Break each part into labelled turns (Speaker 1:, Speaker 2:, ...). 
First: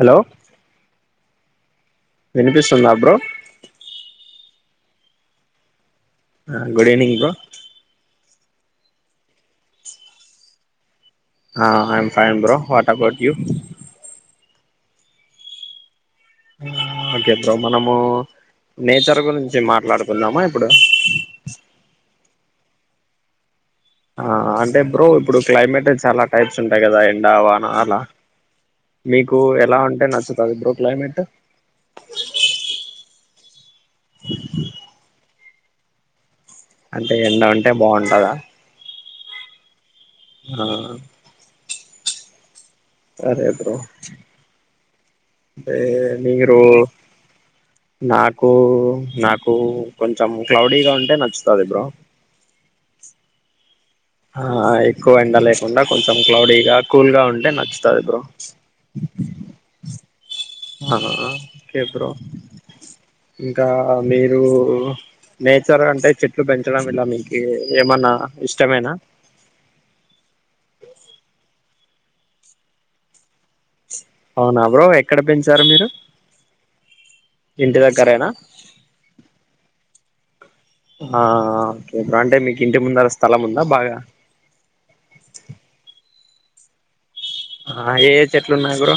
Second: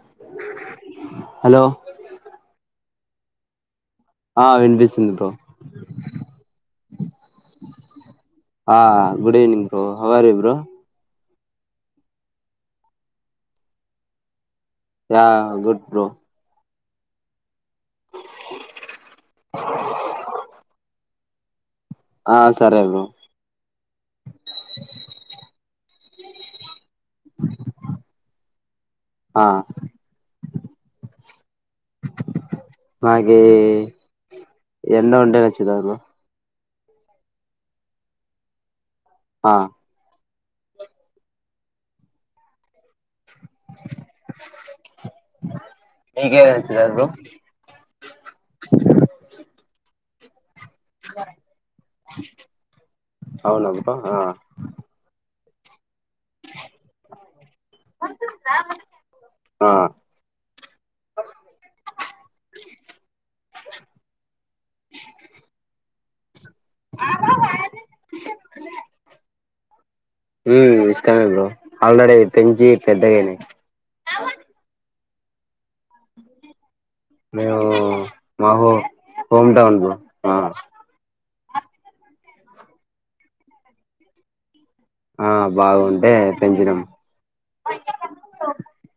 Speaker 1: Hello
Speaker 2: hello
Speaker 1: వినిపిస్తుందా bro
Speaker 2: ఆ వినిపిస్తుంది బ్రో
Speaker 1: గుడ్ ఈవినింగ్ బ్రో
Speaker 2: ఆ good evening bro how are you bro
Speaker 1: హ I am fine bro what about you
Speaker 2: గా గుడ్ బ్రో
Speaker 1: ఆ ఓకే ఇప్పుడు మనము నేచర్ గురించి మాట్లాడుకుందామా ఇప్పుడు
Speaker 2: ఆ సరే బ్రో
Speaker 1: ఆ అంటే బ్రో ఇప్పుడు క్లైమేటే చాల టైప్స్ ఉన్ టయి కదా ఎండ వాన అలా మీకు
Speaker 2: ఆ
Speaker 1: ఎలా ఉంటే నచ్చుతది బ్రో క్లైమేట్
Speaker 2: ఏ ఎండ ఉండే అచ్ గాది బ్రో
Speaker 1: అంటే ఎండ అంటే బాగుంటదా
Speaker 2: ఆ
Speaker 1: ఆ సరే బ్రో అంటే
Speaker 2: మీకే
Speaker 1: నింగ్రు
Speaker 2: నచ్చుతదా బ్రో
Speaker 1: నాకూ నాకు కొంచము క్లౌడీగా ఉంటే నచ్చుతది బ్రో
Speaker 2: అవునా బ్రో ఆ
Speaker 1: హా ఎక్కువ ఎండలే ఉండక్ కొంచెం క్లౌడీగా కూల్గా ఉంటే నచ్చుతాది బ్రో
Speaker 2: ఆ
Speaker 1: ఆ ఓకే బ్రో ఇంకా మీరు నేచర్ అంటే చెట్ లు పెంచడం ఇలా మీకీ ఏమన్నా ఇష్టమేనా
Speaker 2: ఉమ్ ఇష్టమే బ్రో ఆల్రెడీ పెంచీ పెద్దగైనై.
Speaker 1: అవునా బ్రో ఎక్ ఎక్కడ పెంచారు మీరు.
Speaker 2: నేవూ
Speaker 1: ఇంటి దగ్గరేనా
Speaker 2: మాహో హోమ్ టౌన్ బ్రో ఆ
Speaker 1: ఆ ఒకే అంటే మీకి ఇంటి ముందుర స్థలం ఉందా బాగా.
Speaker 2: ఆ బాగుంటే పెంచినం.
Speaker 1: ఆ ఏ చెట్లున్నాయ్ బ్రో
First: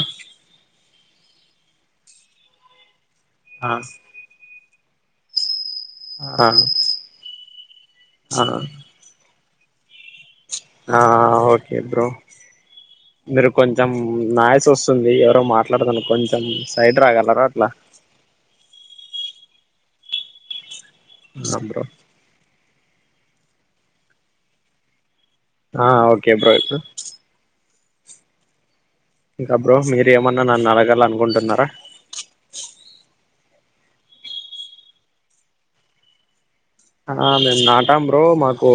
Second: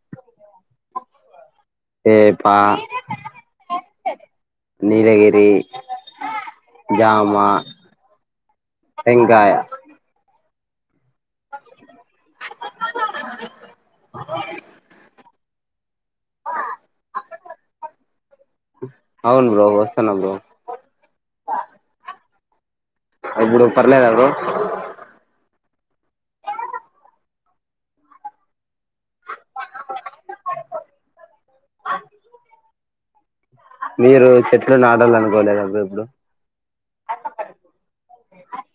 Speaker 2: వేపా
Speaker 1: ఆ
Speaker 2: నీలగిరీ
Speaker 1: ఆ
Speaker 2: జామా
Speaker 1: ఆ
Speaker 2: టెంకాయ
Speaker 1: ఆ ఓకే బ్రో. మీరు కొంచెం నాయిస్ వస్తుందీ ఎవరో మాట్ల్ [unintelligible] కొంచెం సైడ్ రాగలరా అట్లా.
Speaker 2: అవును బ్రో వస్తున్న బ్రో.
Speaker 1: ఆ బ్రో
Speaker 2: ఇప్పుడు పర్లేదా బ్రో
Speaker 1: ఆ ఓకే బ్రో ఇపుడు ఇంకా బ్రో మీరు ఏమన్నా నన్ను అడగాలనుకుంటున్నారా.
Speaker 2: మీరూ చెట్లు నాటాల అనుకోలేద బ్రో ఎపుడు.
Speaker 1: ఆ మేము నాటాం బ్రో. మాకూ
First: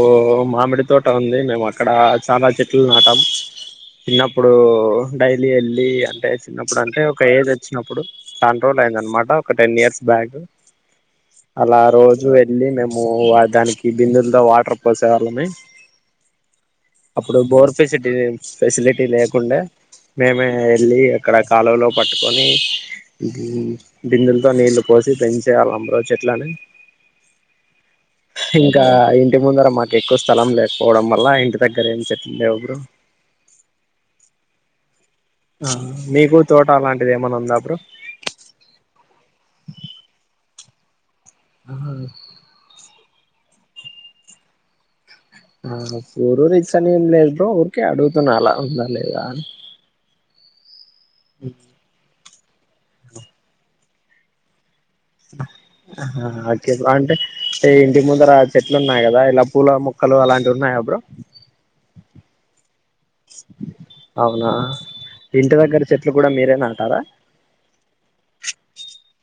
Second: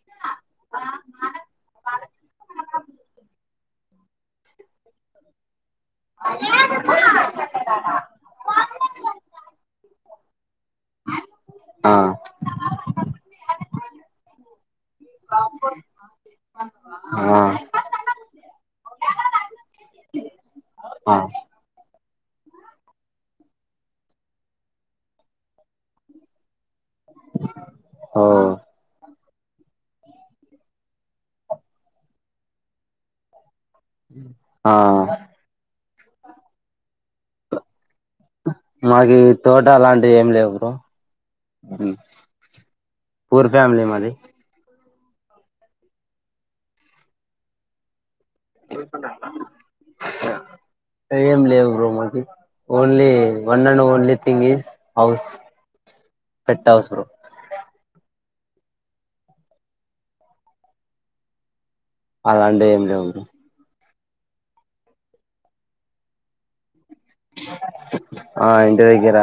Speaker 1: మామిడి తోట ఉంది మేము అక్కడా చానా చెట్ ట్లు నాటాం. చిన్నప్పుడూ డైలీ ఎళ్ ళ్ళీ అంటే చిన్నప్పుడు అంటే ఒక ఏజ్ ఒచ్చినప్పుడు కంట్రోల్ అయింది అన్మాట ఒక టెన్ ఇయర్స్. బ్యాగ అలా
Speaker 2: ఆ
Speaker 1: రోజు వెళ్ళీ మేమ్ మో ఆ దానికి బిందల్తో వాటర్ పోసే వాళ్ళమి. అప్పుడు
Speaker 2: ఆ
Speaker 1: బోర్ ఫెసిటీ ఫెసిలిటీ లేకుండే. మేమే ఎళ్ళీ
Speaker 2: ఆ
Speaker 1: అక్కడ కాలువ లో పట్టుకొనీ ఇదీ బిందల్తో నీళ్లు పోసి పెంచే వాళ్ళం బ్రో చెట్లని.
Speaker 2: ఓ
Speaker 1: ఇంకా ఇ ఇంటి ముందరం మాకు ఎక్కువ స్థలం లేద్ పోవడం వల్లా ఇంటి దగ్గర ఏం చెట్లు లేవు బ్రో.
Speaker 2: ఆ
Speaker 1: ఆ మీకు తోట అలాంటిది ఏమన్నా ఉందా బ్రో.
Speaker 2: మాకి తోట అలాంటివి ఏమి లేవు బ్రో
Speaker 1: అ
Speaker 2: పూర్ ఫ్యామిలీ మాది
Speaker 1: ఆ పూర్ రిచ్ అని ఏంలేదు ఊరికే అడుగుతున్నా అలా ఉందా లేదా అని
Speaker 2: ఏం లేవు బ్రో మా కి only one and only thing is
Speaker 1: అహ ఓకే బ్రో అంటే ఇంటి ముందర చెట్లు ఉన్నాయి కదా ఇలా పూల మొక్కలు అలాంటివి ఉన్నాయా బ్రో
Speaker 2: అలాంటివి ఏం లేవు బ్రో
Speaker 1: అవునా ఇంటి దగ్గర చెట్లు కూడా మీరే నాటారా
Speaker 2: ఆ ఇంటి దగ్గర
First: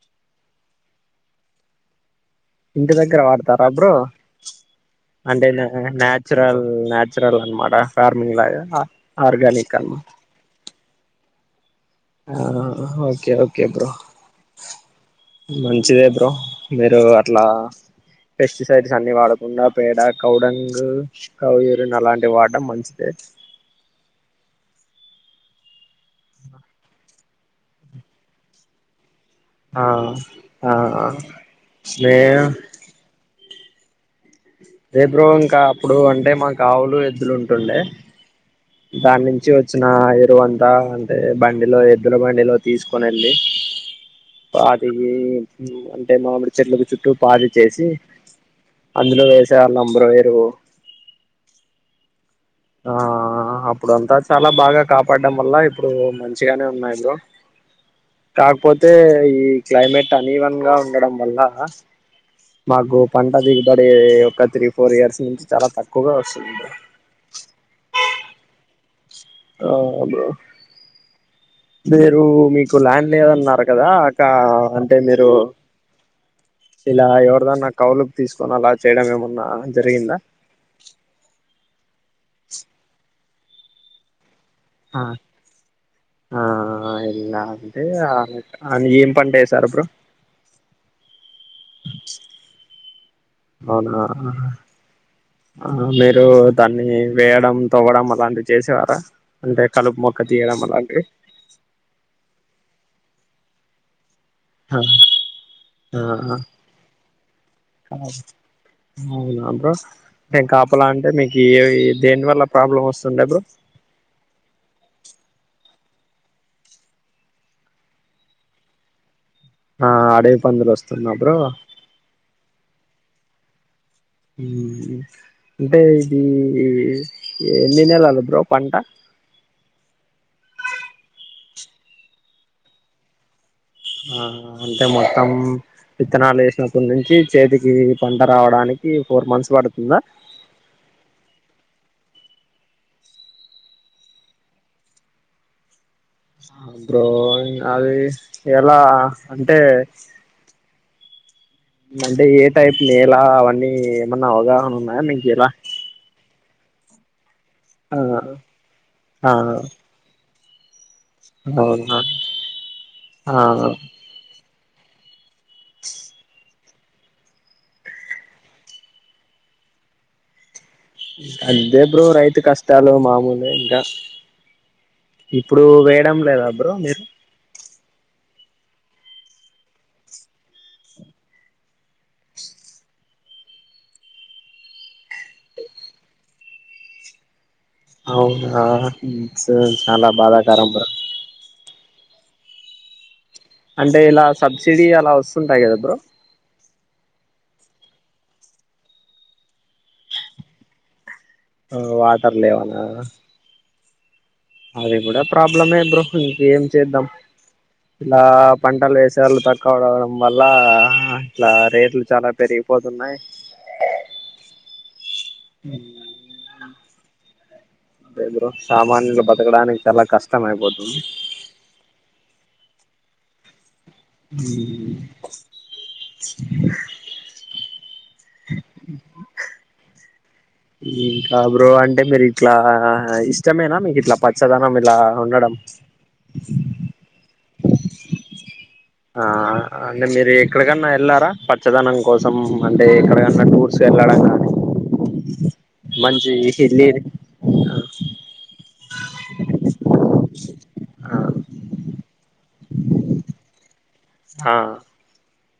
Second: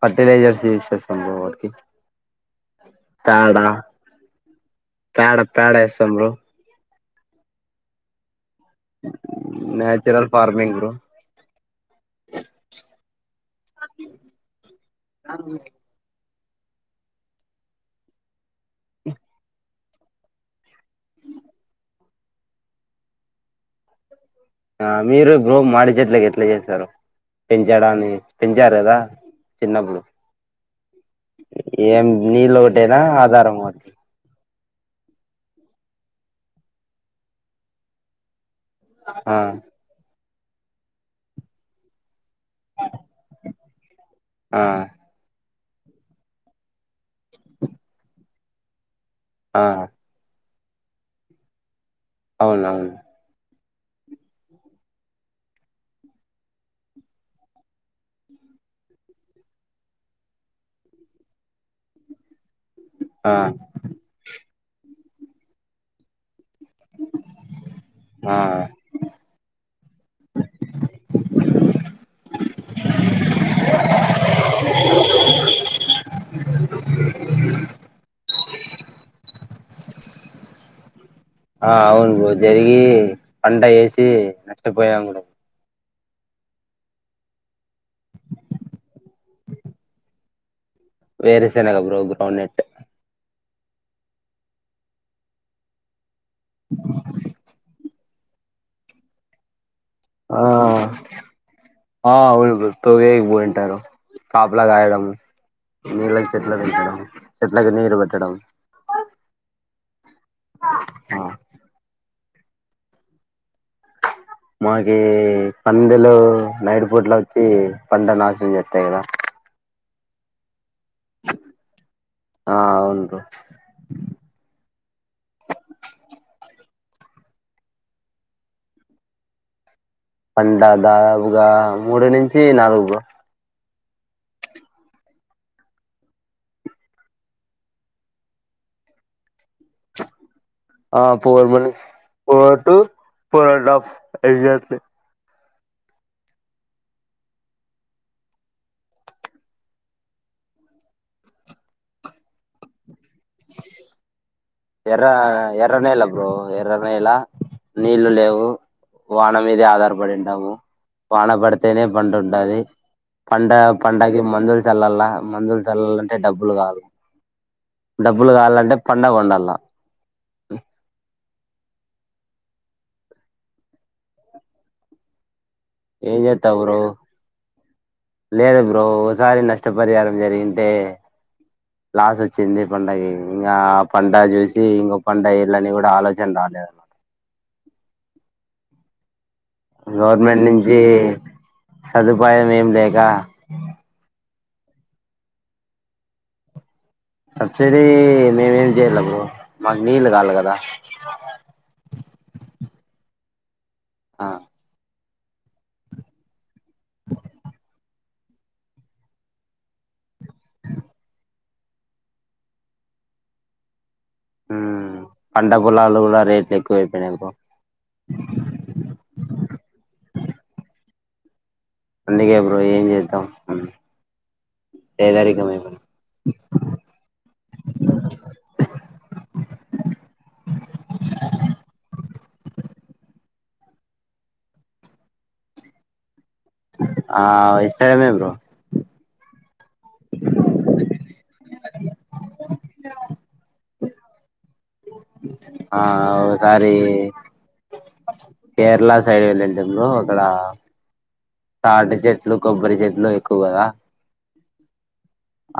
Speaker 2: ఫర్టిలైజర్స్ యూస్ చేసాం బ్రో వాటికి
Speaker 1: ఇంటి దగ్గర
Speaker 2: పేడ
Speaker 1: వాడతార బ్రో
Speaker 2: పేడ
Speaker 1: అంటే
Speaker 2: పేడ ఏస్తాం బ్రో
Speaker 1: నేచురల్ నేచురల్ అన్నమాట ఫార్మింగ్ లాగ అ ఆర్గానిక్
Speaker 2: న్యాచురల్ ఫార్మింగ్ బ్రో
Speaker 1: ఆ ఓకే ఓకే బ్రో మంచిదే బ్రో మీరు అట్లా పెస్టిసైడ్స్ అన్ని వాడకుండా పేడ కౌ డంగు కౌ యూరిన్ అలాంటివి వాడటడం మంచిదే
Speaker 2: ఆ మీరు బ్రో మామిడి చెట్లకి ఎట్లా చేశారు పెంచడాన్ని పెంచారు కదా
Speaker 1: ఆ
Speaker 2: చిన్నప్పుడు
Speaker 1: ఆ
Speaker 2: ఏం
Speaker 1: నే
Speaker 2: నీలోకటేనా ఆధారం ఒకటి
Speaker 1: ఎ బ్రో ఇంకా అప్పుడు అంటే మాకు ఆవులు ఎద్దులు ఉంటుండే దాని
Speaker 2: ఆ
Speaker 1: నుంచి వచ్చిన ఎరువు తొల్తావుంటే బండిలో ఎద్దుల బండి బండి లో తీసుకొని వెళ్ళి
Speaker 2: ఆ
Speaker 1: వాటికి ఊ అంటే మామిడి చెట్లకు చుట్టూ పాది చేసి అందులో వేసే
Speaker 2: ఆ
Speaker 1: వాళ్లం బ్రో ఎరువు
Speaker 2: అవునవును
Speaker 1: ఇప్పుడు అంతా చాలా బాగా కాపాడడం వల్ల ఇప్పుడు మంచిగానే ఉన్నాయి బ్రొ కాకపోతే ఈ క్లైమేట్ అన్ ఈవెన్ గా ఉండడం వల్ల మాకు పంట
Speaker 2: ఆ
Speaker 1: దిగుబడి ఒక త్రి ఫోర్ ఇయర్స్ నుంచి చాలా తక్కువగా వస్తుంది
Speaker 2: ఆ
Speaker 1: ఆ అలో మీరు మీకు ల్యాండ్ లేదు అన్నారు కదా అక్క అంటే మీరు ఇలా ఎవరిదన్న కౌలుకు తీసుకుని అలా చేయడం ఏమన్నా జరిగిందా.
Speaker 2: ఆ అవును ఓ జరిగీ పంట ఏసీ నష్ టపోయం
Speaker 1: ఆ
Speaker 2: కూడా
Speaker 1: ఆ ఇలా అంటే అ అది ఏం పంట వేశారు బ్రో.
Speaker 2: వేరుశెనగా బ్రో గ్రౌండ్ నెట్.
Speaker 1: అవునా ఆ మే ఇప్పుడు దాన్ని వేయడం తోవ్వడం అ లాంటివి చేసేవారా అంటే కలుపు మొక్క
Speaker 2: ఆ
Speaker 1: తీయడం అలాంటివి
Speaker 2: ఆ అవును బ్రో తోగేయనిక బోయింటారు కాపలా కాయడం నీళ్ళకి
Speaker 1: ఆ
Speaker 2: చెట్ల నింపడం చెట్లకి నీళ్లు
Speaker 1: ఆ
Speaker 2: వెట్టడం.
Speaker 1: నేం కాపలా అంటే మీకు ఏఇ దేని వల్ల ప్రాబ్లం వస్తుండే బ్రో.
Speaker 2: పందులు నైట్ పూట్ల వచ్చి పంట నాశనం చేతాయిగా.
Speaker 1: ఆ అడవి పందులొస్తున్న బ్రో
Speaker 2: ఆ అవును బ్రో
Speaker 1: ఉమ్ అంటే ఇది ఎన్ని నెలలు బ్రో పంట.
Speaker 2: పంట దాదపుగా మూడు నుంచి నాలుగు బ్రో.
Speaker 1: ఆ అంటే మొత్తం విత్తనాలు వేసినప్పుటి నుంచి చేతికి పంట రావడానికి ఫోర్ మంత్స్. పడుతుందా
Speaker 2: ఆ four minutes four to four and half exactly.
Speaker 1: హా బ్రో అది ఎలా అంటే అంటే ఏ టైప్ నేల అవన్నీ ఏమ
Speaker 2: ఎర్ర ఎర్రనేల బ్రో. ఎర్ర నేల
Speaker 1: ఆ
Speaker 2: నీళ్లు లేవు
Speaker 1: ఆ
Speaker 2: వాన మీదే ఆధారపడింటాము. వాన పడితేనే
Speaker 1: అవునా
Speaker 2: పంట ఉంటది. పంట
Speaker 1: ఆ
Speaker 2: పంటకి మందులు చల్లాల మందులు చల్లాలంటే డబ్బులు కాదు. డబ్బులు కావాలంటే పంట పండాల. [inaudible]
Speaker 1: అదే బ్రో రైతు కష్టాలు మామూలే ఇంకా. ఇప్పుడు వేయడం
Speaker 2: ఏం
Speaker 1: లేదా
Speaker 2: చేస్తావు
Speaker 1: బ్రో మీరు.
Speaker 2: లేదు బ్రో ఓసారి నష్టపరిహారం జరిగింటే లాస్ ఒచ్చింది పంటకి ఇంగా ఆ పంట జేసి ఇంగో పంటగ్ ఎయళ్ల అని గుడ ఆలోచన్ రాలేద్ అన్మాట
Speaker 1: అవునా హు
Speaker 2: గవ్ర్మెంట్ నించి సదుపాయం ఏం లేదా
Speaker 1: అంటే ఇలా సబ్సిడీ అలా ఒస్తుంటాయి కదా బ్రో
Speaker 2: సబ్సిడీ మేమేం చెయ్యళ్ళ బ్రో మాక్ నీళ్ కాళ్ళ కదా
Speaker 1: ఆ వాటర్ లేవనా
Speaker 2: ఆ
Speaker 1: అది గుడ ప్రాబ్లమే బ్రో ఇంకేం చేద్దాం ఇలా పంటలు ఏసెల్లు తక్కువ కావడం వల్లా ఇట్ల రేట్లు చాలా పెరిగిపోతున్నాయి
Speaker 2: మ్మ్ పంట పొలాలు గుడా రేట్లు ఎకువ్ అయిపెయినై బ్రో
Speaker 1: అంతే బ్రో సామాన్యులు బతకడానికి చాలా కష్టం అయిపోతుంది.
Speaker 2: అందుకే బ్రో ఏం చేద్దాం ఉ
Speaker 1: ఉమ్
Speaker 2: [inaudible] [unintelligible]
Speaker 1: ఇంకా బ్రో అంటే మీరు ఇట్లా ఇష్ ఇష్టమేనా మీక్ ఇట్ల పచ్చదనం ఇలా ఉండడం
Speaker 2: ఆ ఇష్టం మే బ్రో
Speaker 1: ఆ అంటే మీరు ఎక్కడికన్న ఎళ్ళారా పచ్చదనం కోసం అంటే ఎక్కడకన్న టూర్ చెల్లడంగాని
Speaker 2: ఆ ఓ సారీ కేర్ళా సైడ్ వెళ్ళింటే ఉండలేమ్ అక్కడా తాటి చెట్లు కొబ్బరి చెట్లు ఎక్కువ కదా
Speaker 1: హా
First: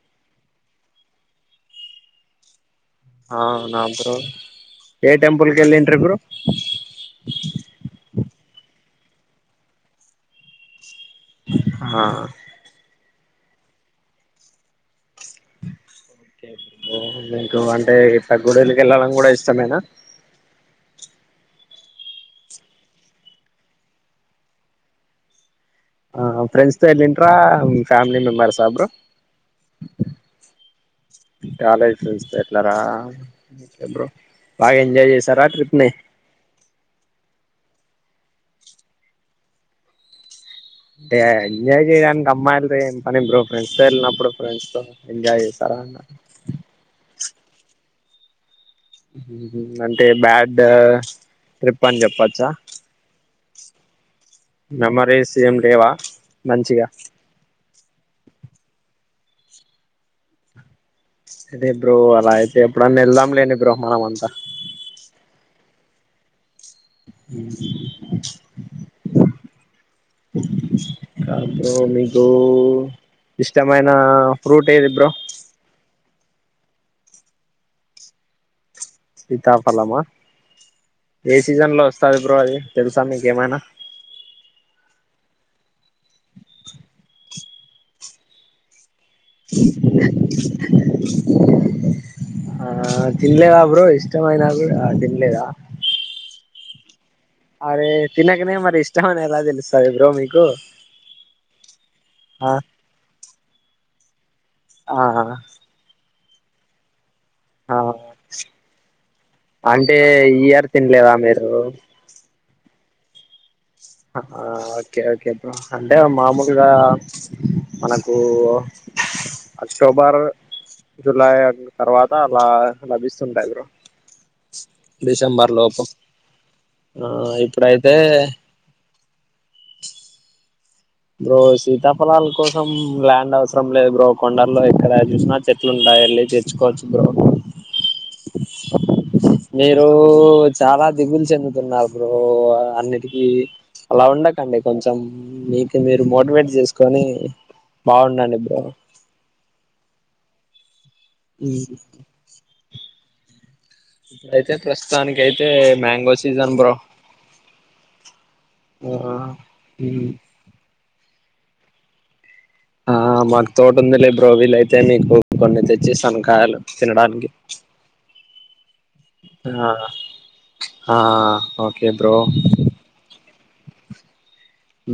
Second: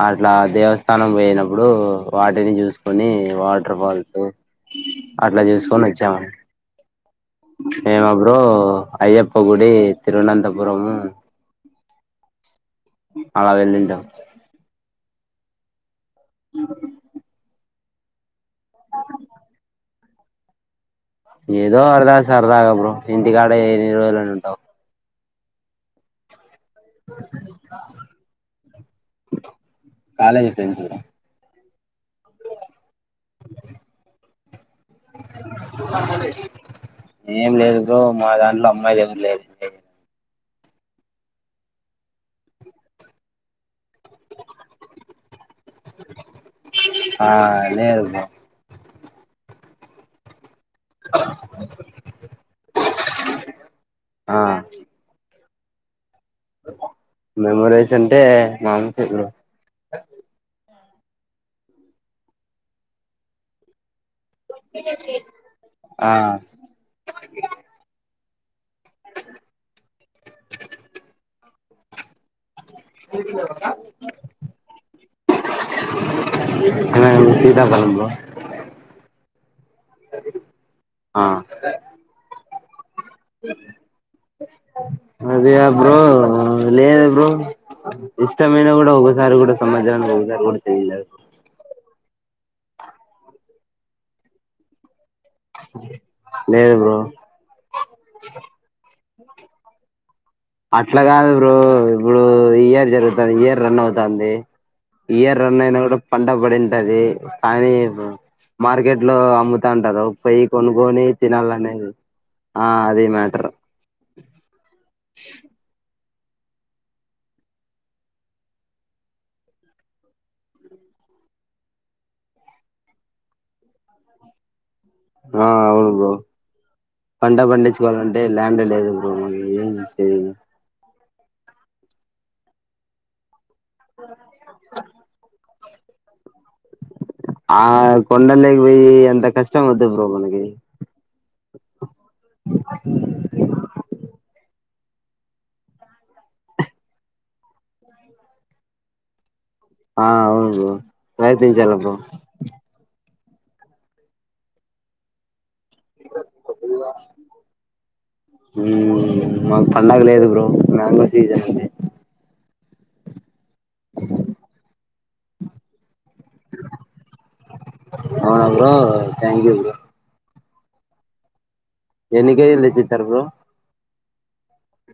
Speaker 2: అట్లా దేవస్థానం పోయినప్పుడు వాటిని చూస్
Speaker 1: అవునా బ్రో ఏ టెంపుల్కి ఎల్లింట్రి బ్రో
Speaker 2: నేనా బ్రో అయ్యప్ప గుడి తిరువనంతపురము
Speaker 1: హా
Speaker 2: అలా వెళ్ళింట
Speaker 1: ఓకే బ్రో ఇంగా ఎక్కువ పానీ టేక్ ఇట్ తగ్గుడోళ్లకి ఎల్లాలన్ గుడ ఇష్టమేనా
Speaker 2: ఏదో అడ్తా సరదాగా బ్రో ఇంటికాడ ఎన్ని రోజులు అని ఉంటావ్
Speaker 1: ఆహా ఫ్రెండ్స్ తో ఎల్లింట్రా మీ family members bro
Speaker 2: college friends bro
Speaker 1: college చూస్తే ఎట్ల రా? బాగా ఎంజాయ్ చేసారా ట్రిప్ ని?
Speaker 2: ఏం లేదు బ్రో మా దాంట్ల అమ్మాయిలేవురూ లేరు, ఎంజాయ్ చేయడానికి.
Speaker 1: టే ఎంజయ్ చేయడానికి, అమ్మాయిల్తో ఏం పని బ్రో ఫ్రెండ్స్ తో ఎల్నప్పుడు ఫ్రెండ్స్ తో ఎంజాయ్ చేస్తరా అన్
Speaker 2: ఆ లేరు బ్రో
Speaker 1: ఉ హు అంటే బ్యాడ్ డ్ ట్రిప్పన్చెప్పచ్చ?
Speaker 2: ఆ
Speaker 1: ఇంగ మరి స్ సి ఏం లేవా? మంచిగా
Speaker 2: టే మాములె బ్రో
Speaker 1: అదే బ్రో అలా అయితే ఎప్పుడన్నా ఎళ్దాంలేండి బ్రో, మనమంత్
Speaker 2: ఫ ఆ
Speaker 1: కాద్ బ్రో నిక్ డూ ఇష్టమైన ఫ్రూట్ ఏది బ్రో?
Speaker 2: ఆ సీతాఫలం బ్రో
Speaker 1: సీతాఫలమా,
Speaker 2: ఆ
Speaker 1: ఏ సీజన్ లో వస్తది బ్రో అది? తెలుసా మీకేమైనా?
Speaker 2: అదే బ్రో, లేద్ బ్రో, ఇష్ట మైన కూడ వస్ సారి కూడ సమత్చరానికి ఒకసారి కూడ తెలీలేదు.
Speaker 1: ఆ తిన్లేద బ్రో ఇష్టమైన గూడ ఆ తిన్ లేదా
Speaker 2: లేదు బ్రో
Speaker 1: అరే తినకనే మరిస్ చా అని ఎలా తెలుస్తది బ్రో మీకు?
Speaker 2: అట్లా గాదు బ్రో, ఇప్పుడు
Speaker 1: ఆ
Speaker 2: ఇయర్ జరుగుతది ఇయర్ రన్ అవుతున్ తాంది
Speaker 1: ఆ
Speaker 2: ఇయర్ రన్నయిన గూడ పండబడింటది కానీ
Speaker 1: ఆ
Speaker 2: బ్రో మార్కెట్ లో
Speaker 1: అంటే
Speaker 2: అమ్ముతాంటరు,
Speaker 1: ఈ
Speaker 2: పోయి
Speaker 1: ఇయర్
Speaker 2: కొనుక్కొని
Speaker 1: తినలేదా మీరు
Speaker 2: తినాలనేది ఆ అదీ మ్యాటర్
Speaker 1: ఆహ అ కే ఓకే మ్ హ అంటే మామూలుగా మనకు అక్టోబర్ జులై తర్వాత అలా లభిస్తుంటాయి బ్రో
Speaker 2: ఆ
Speaker 1: డిసెంబర్ లోపు
Speaker 2: అవును బ్రో
Speaker 1: ఆ
Speaker 2: పంట
Speaker 1: ఇప్పుడైతే
Speaker 2: పండించుకోవాలంటే ల్యాండ్ లేదు ఎం చెసేది
Speaker 1: బ్రో సీతాఫలాల కోసం ల్యాండ్ అవస రం లేదు బ్రో కొండల్లో ఎక్కడ చూసినా చెట్ ట్లుంటాయండి చెట్
Speaker 2: ఆ కొండలే
Speaker 1: మీరు చాలా దిగులు చెందుతున్నారు ఇప్పుడు అన్నిటికీ అల ఉండకండి కొంచెం మీకు మీరు మోటివేట్ చేసుకొని బాగుండండి బ్రో
Speaker 2: ఆ అవును బ్రో ప్రయాతించాలే బ్రో
Speaker 1: ఇప్పుడైతే ప్రస్తుతానికై తె మంగో సిీజన్ బ్రో ఆ
Speaker 2: మ్మ్ మాకు పండగ
Speaker 1: మ్
Speaker 2: లేదు బ్రో మ్యాంగో సీజన్ ఇది
Speaker 1: ఆ మాకు తోట ఉంది లే బ్రోవిీల్ అయితే మీకు కొన్ని తెచ్చిస్థాను కాయలు తినడానికి
Speaker 2: అవునా బ్రో థ్యాంక్ యూ బ్రో
Speaker 1: ఆ ఆఓ
Speaker 2: ఎన్ని కేజీలు తెచ్చిస్తారు బ్రో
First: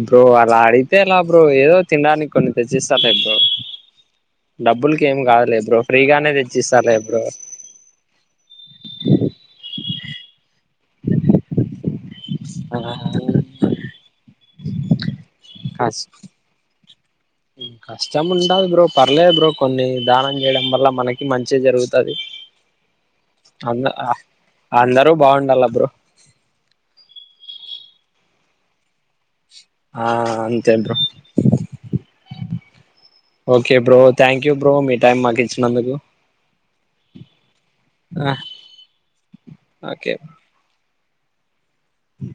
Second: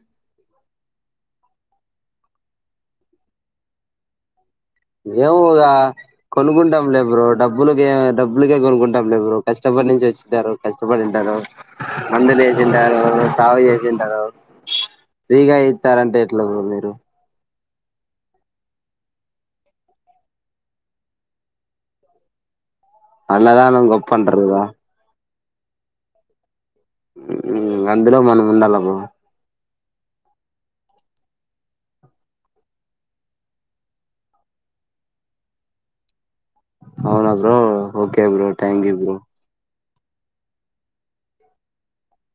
Speaker 1: బ్రో అలా అడిగితే ఎలా బ్రో ఏదో తినడానికి కొన్ని తెచ్చిస్తా లే బ్రో డబ్బులకి ఏం
Speaker 2: మేము
Speaker 1: కాదులే
Speaker 2: ఇగ
Speaker 1: బ్రో ఫ్రీగానే
Speaker 2: కొనుక్కుంటాం
Speaker 1: తెచ్చిస్తాలే
Speaker 2: లే బ్రో డబ్బులకే డబ్బులకే కొనుకుంటాం లే బ్రో కష్టపడి నుంచి వచ్చింటారు కష్టపడింటారు మందులు
Speaker 1: ఆ
Speaker 2: చేసింటారు సాగు చేసింటారు ఫ్రీగా
Speaker 1: కష్
Speaker 2: ఇస్తారంటే ఎట్లా బ్రో మీరు
Speaker 1: కష్టం ఉంటాది బ్రో పర్లేదు బ్రో కొన్ని దానం చేయడం వల్ల మనకి మంచె జరుగుతది
Speaker 2: అన్నదానం గొప్పంటారు కదా
Speaker 1: అల బ్రో
Speaker 2: హు అందులో మనం ఉండాల బ్రో
Speaker 1: ఆ అంతే bro okay bro thank you bro మీ టైం మాకు ఇచ్చినందుకు
Speaker 2: అవునాబ్రో okay bro thank you bro
Speaker 1: okay అ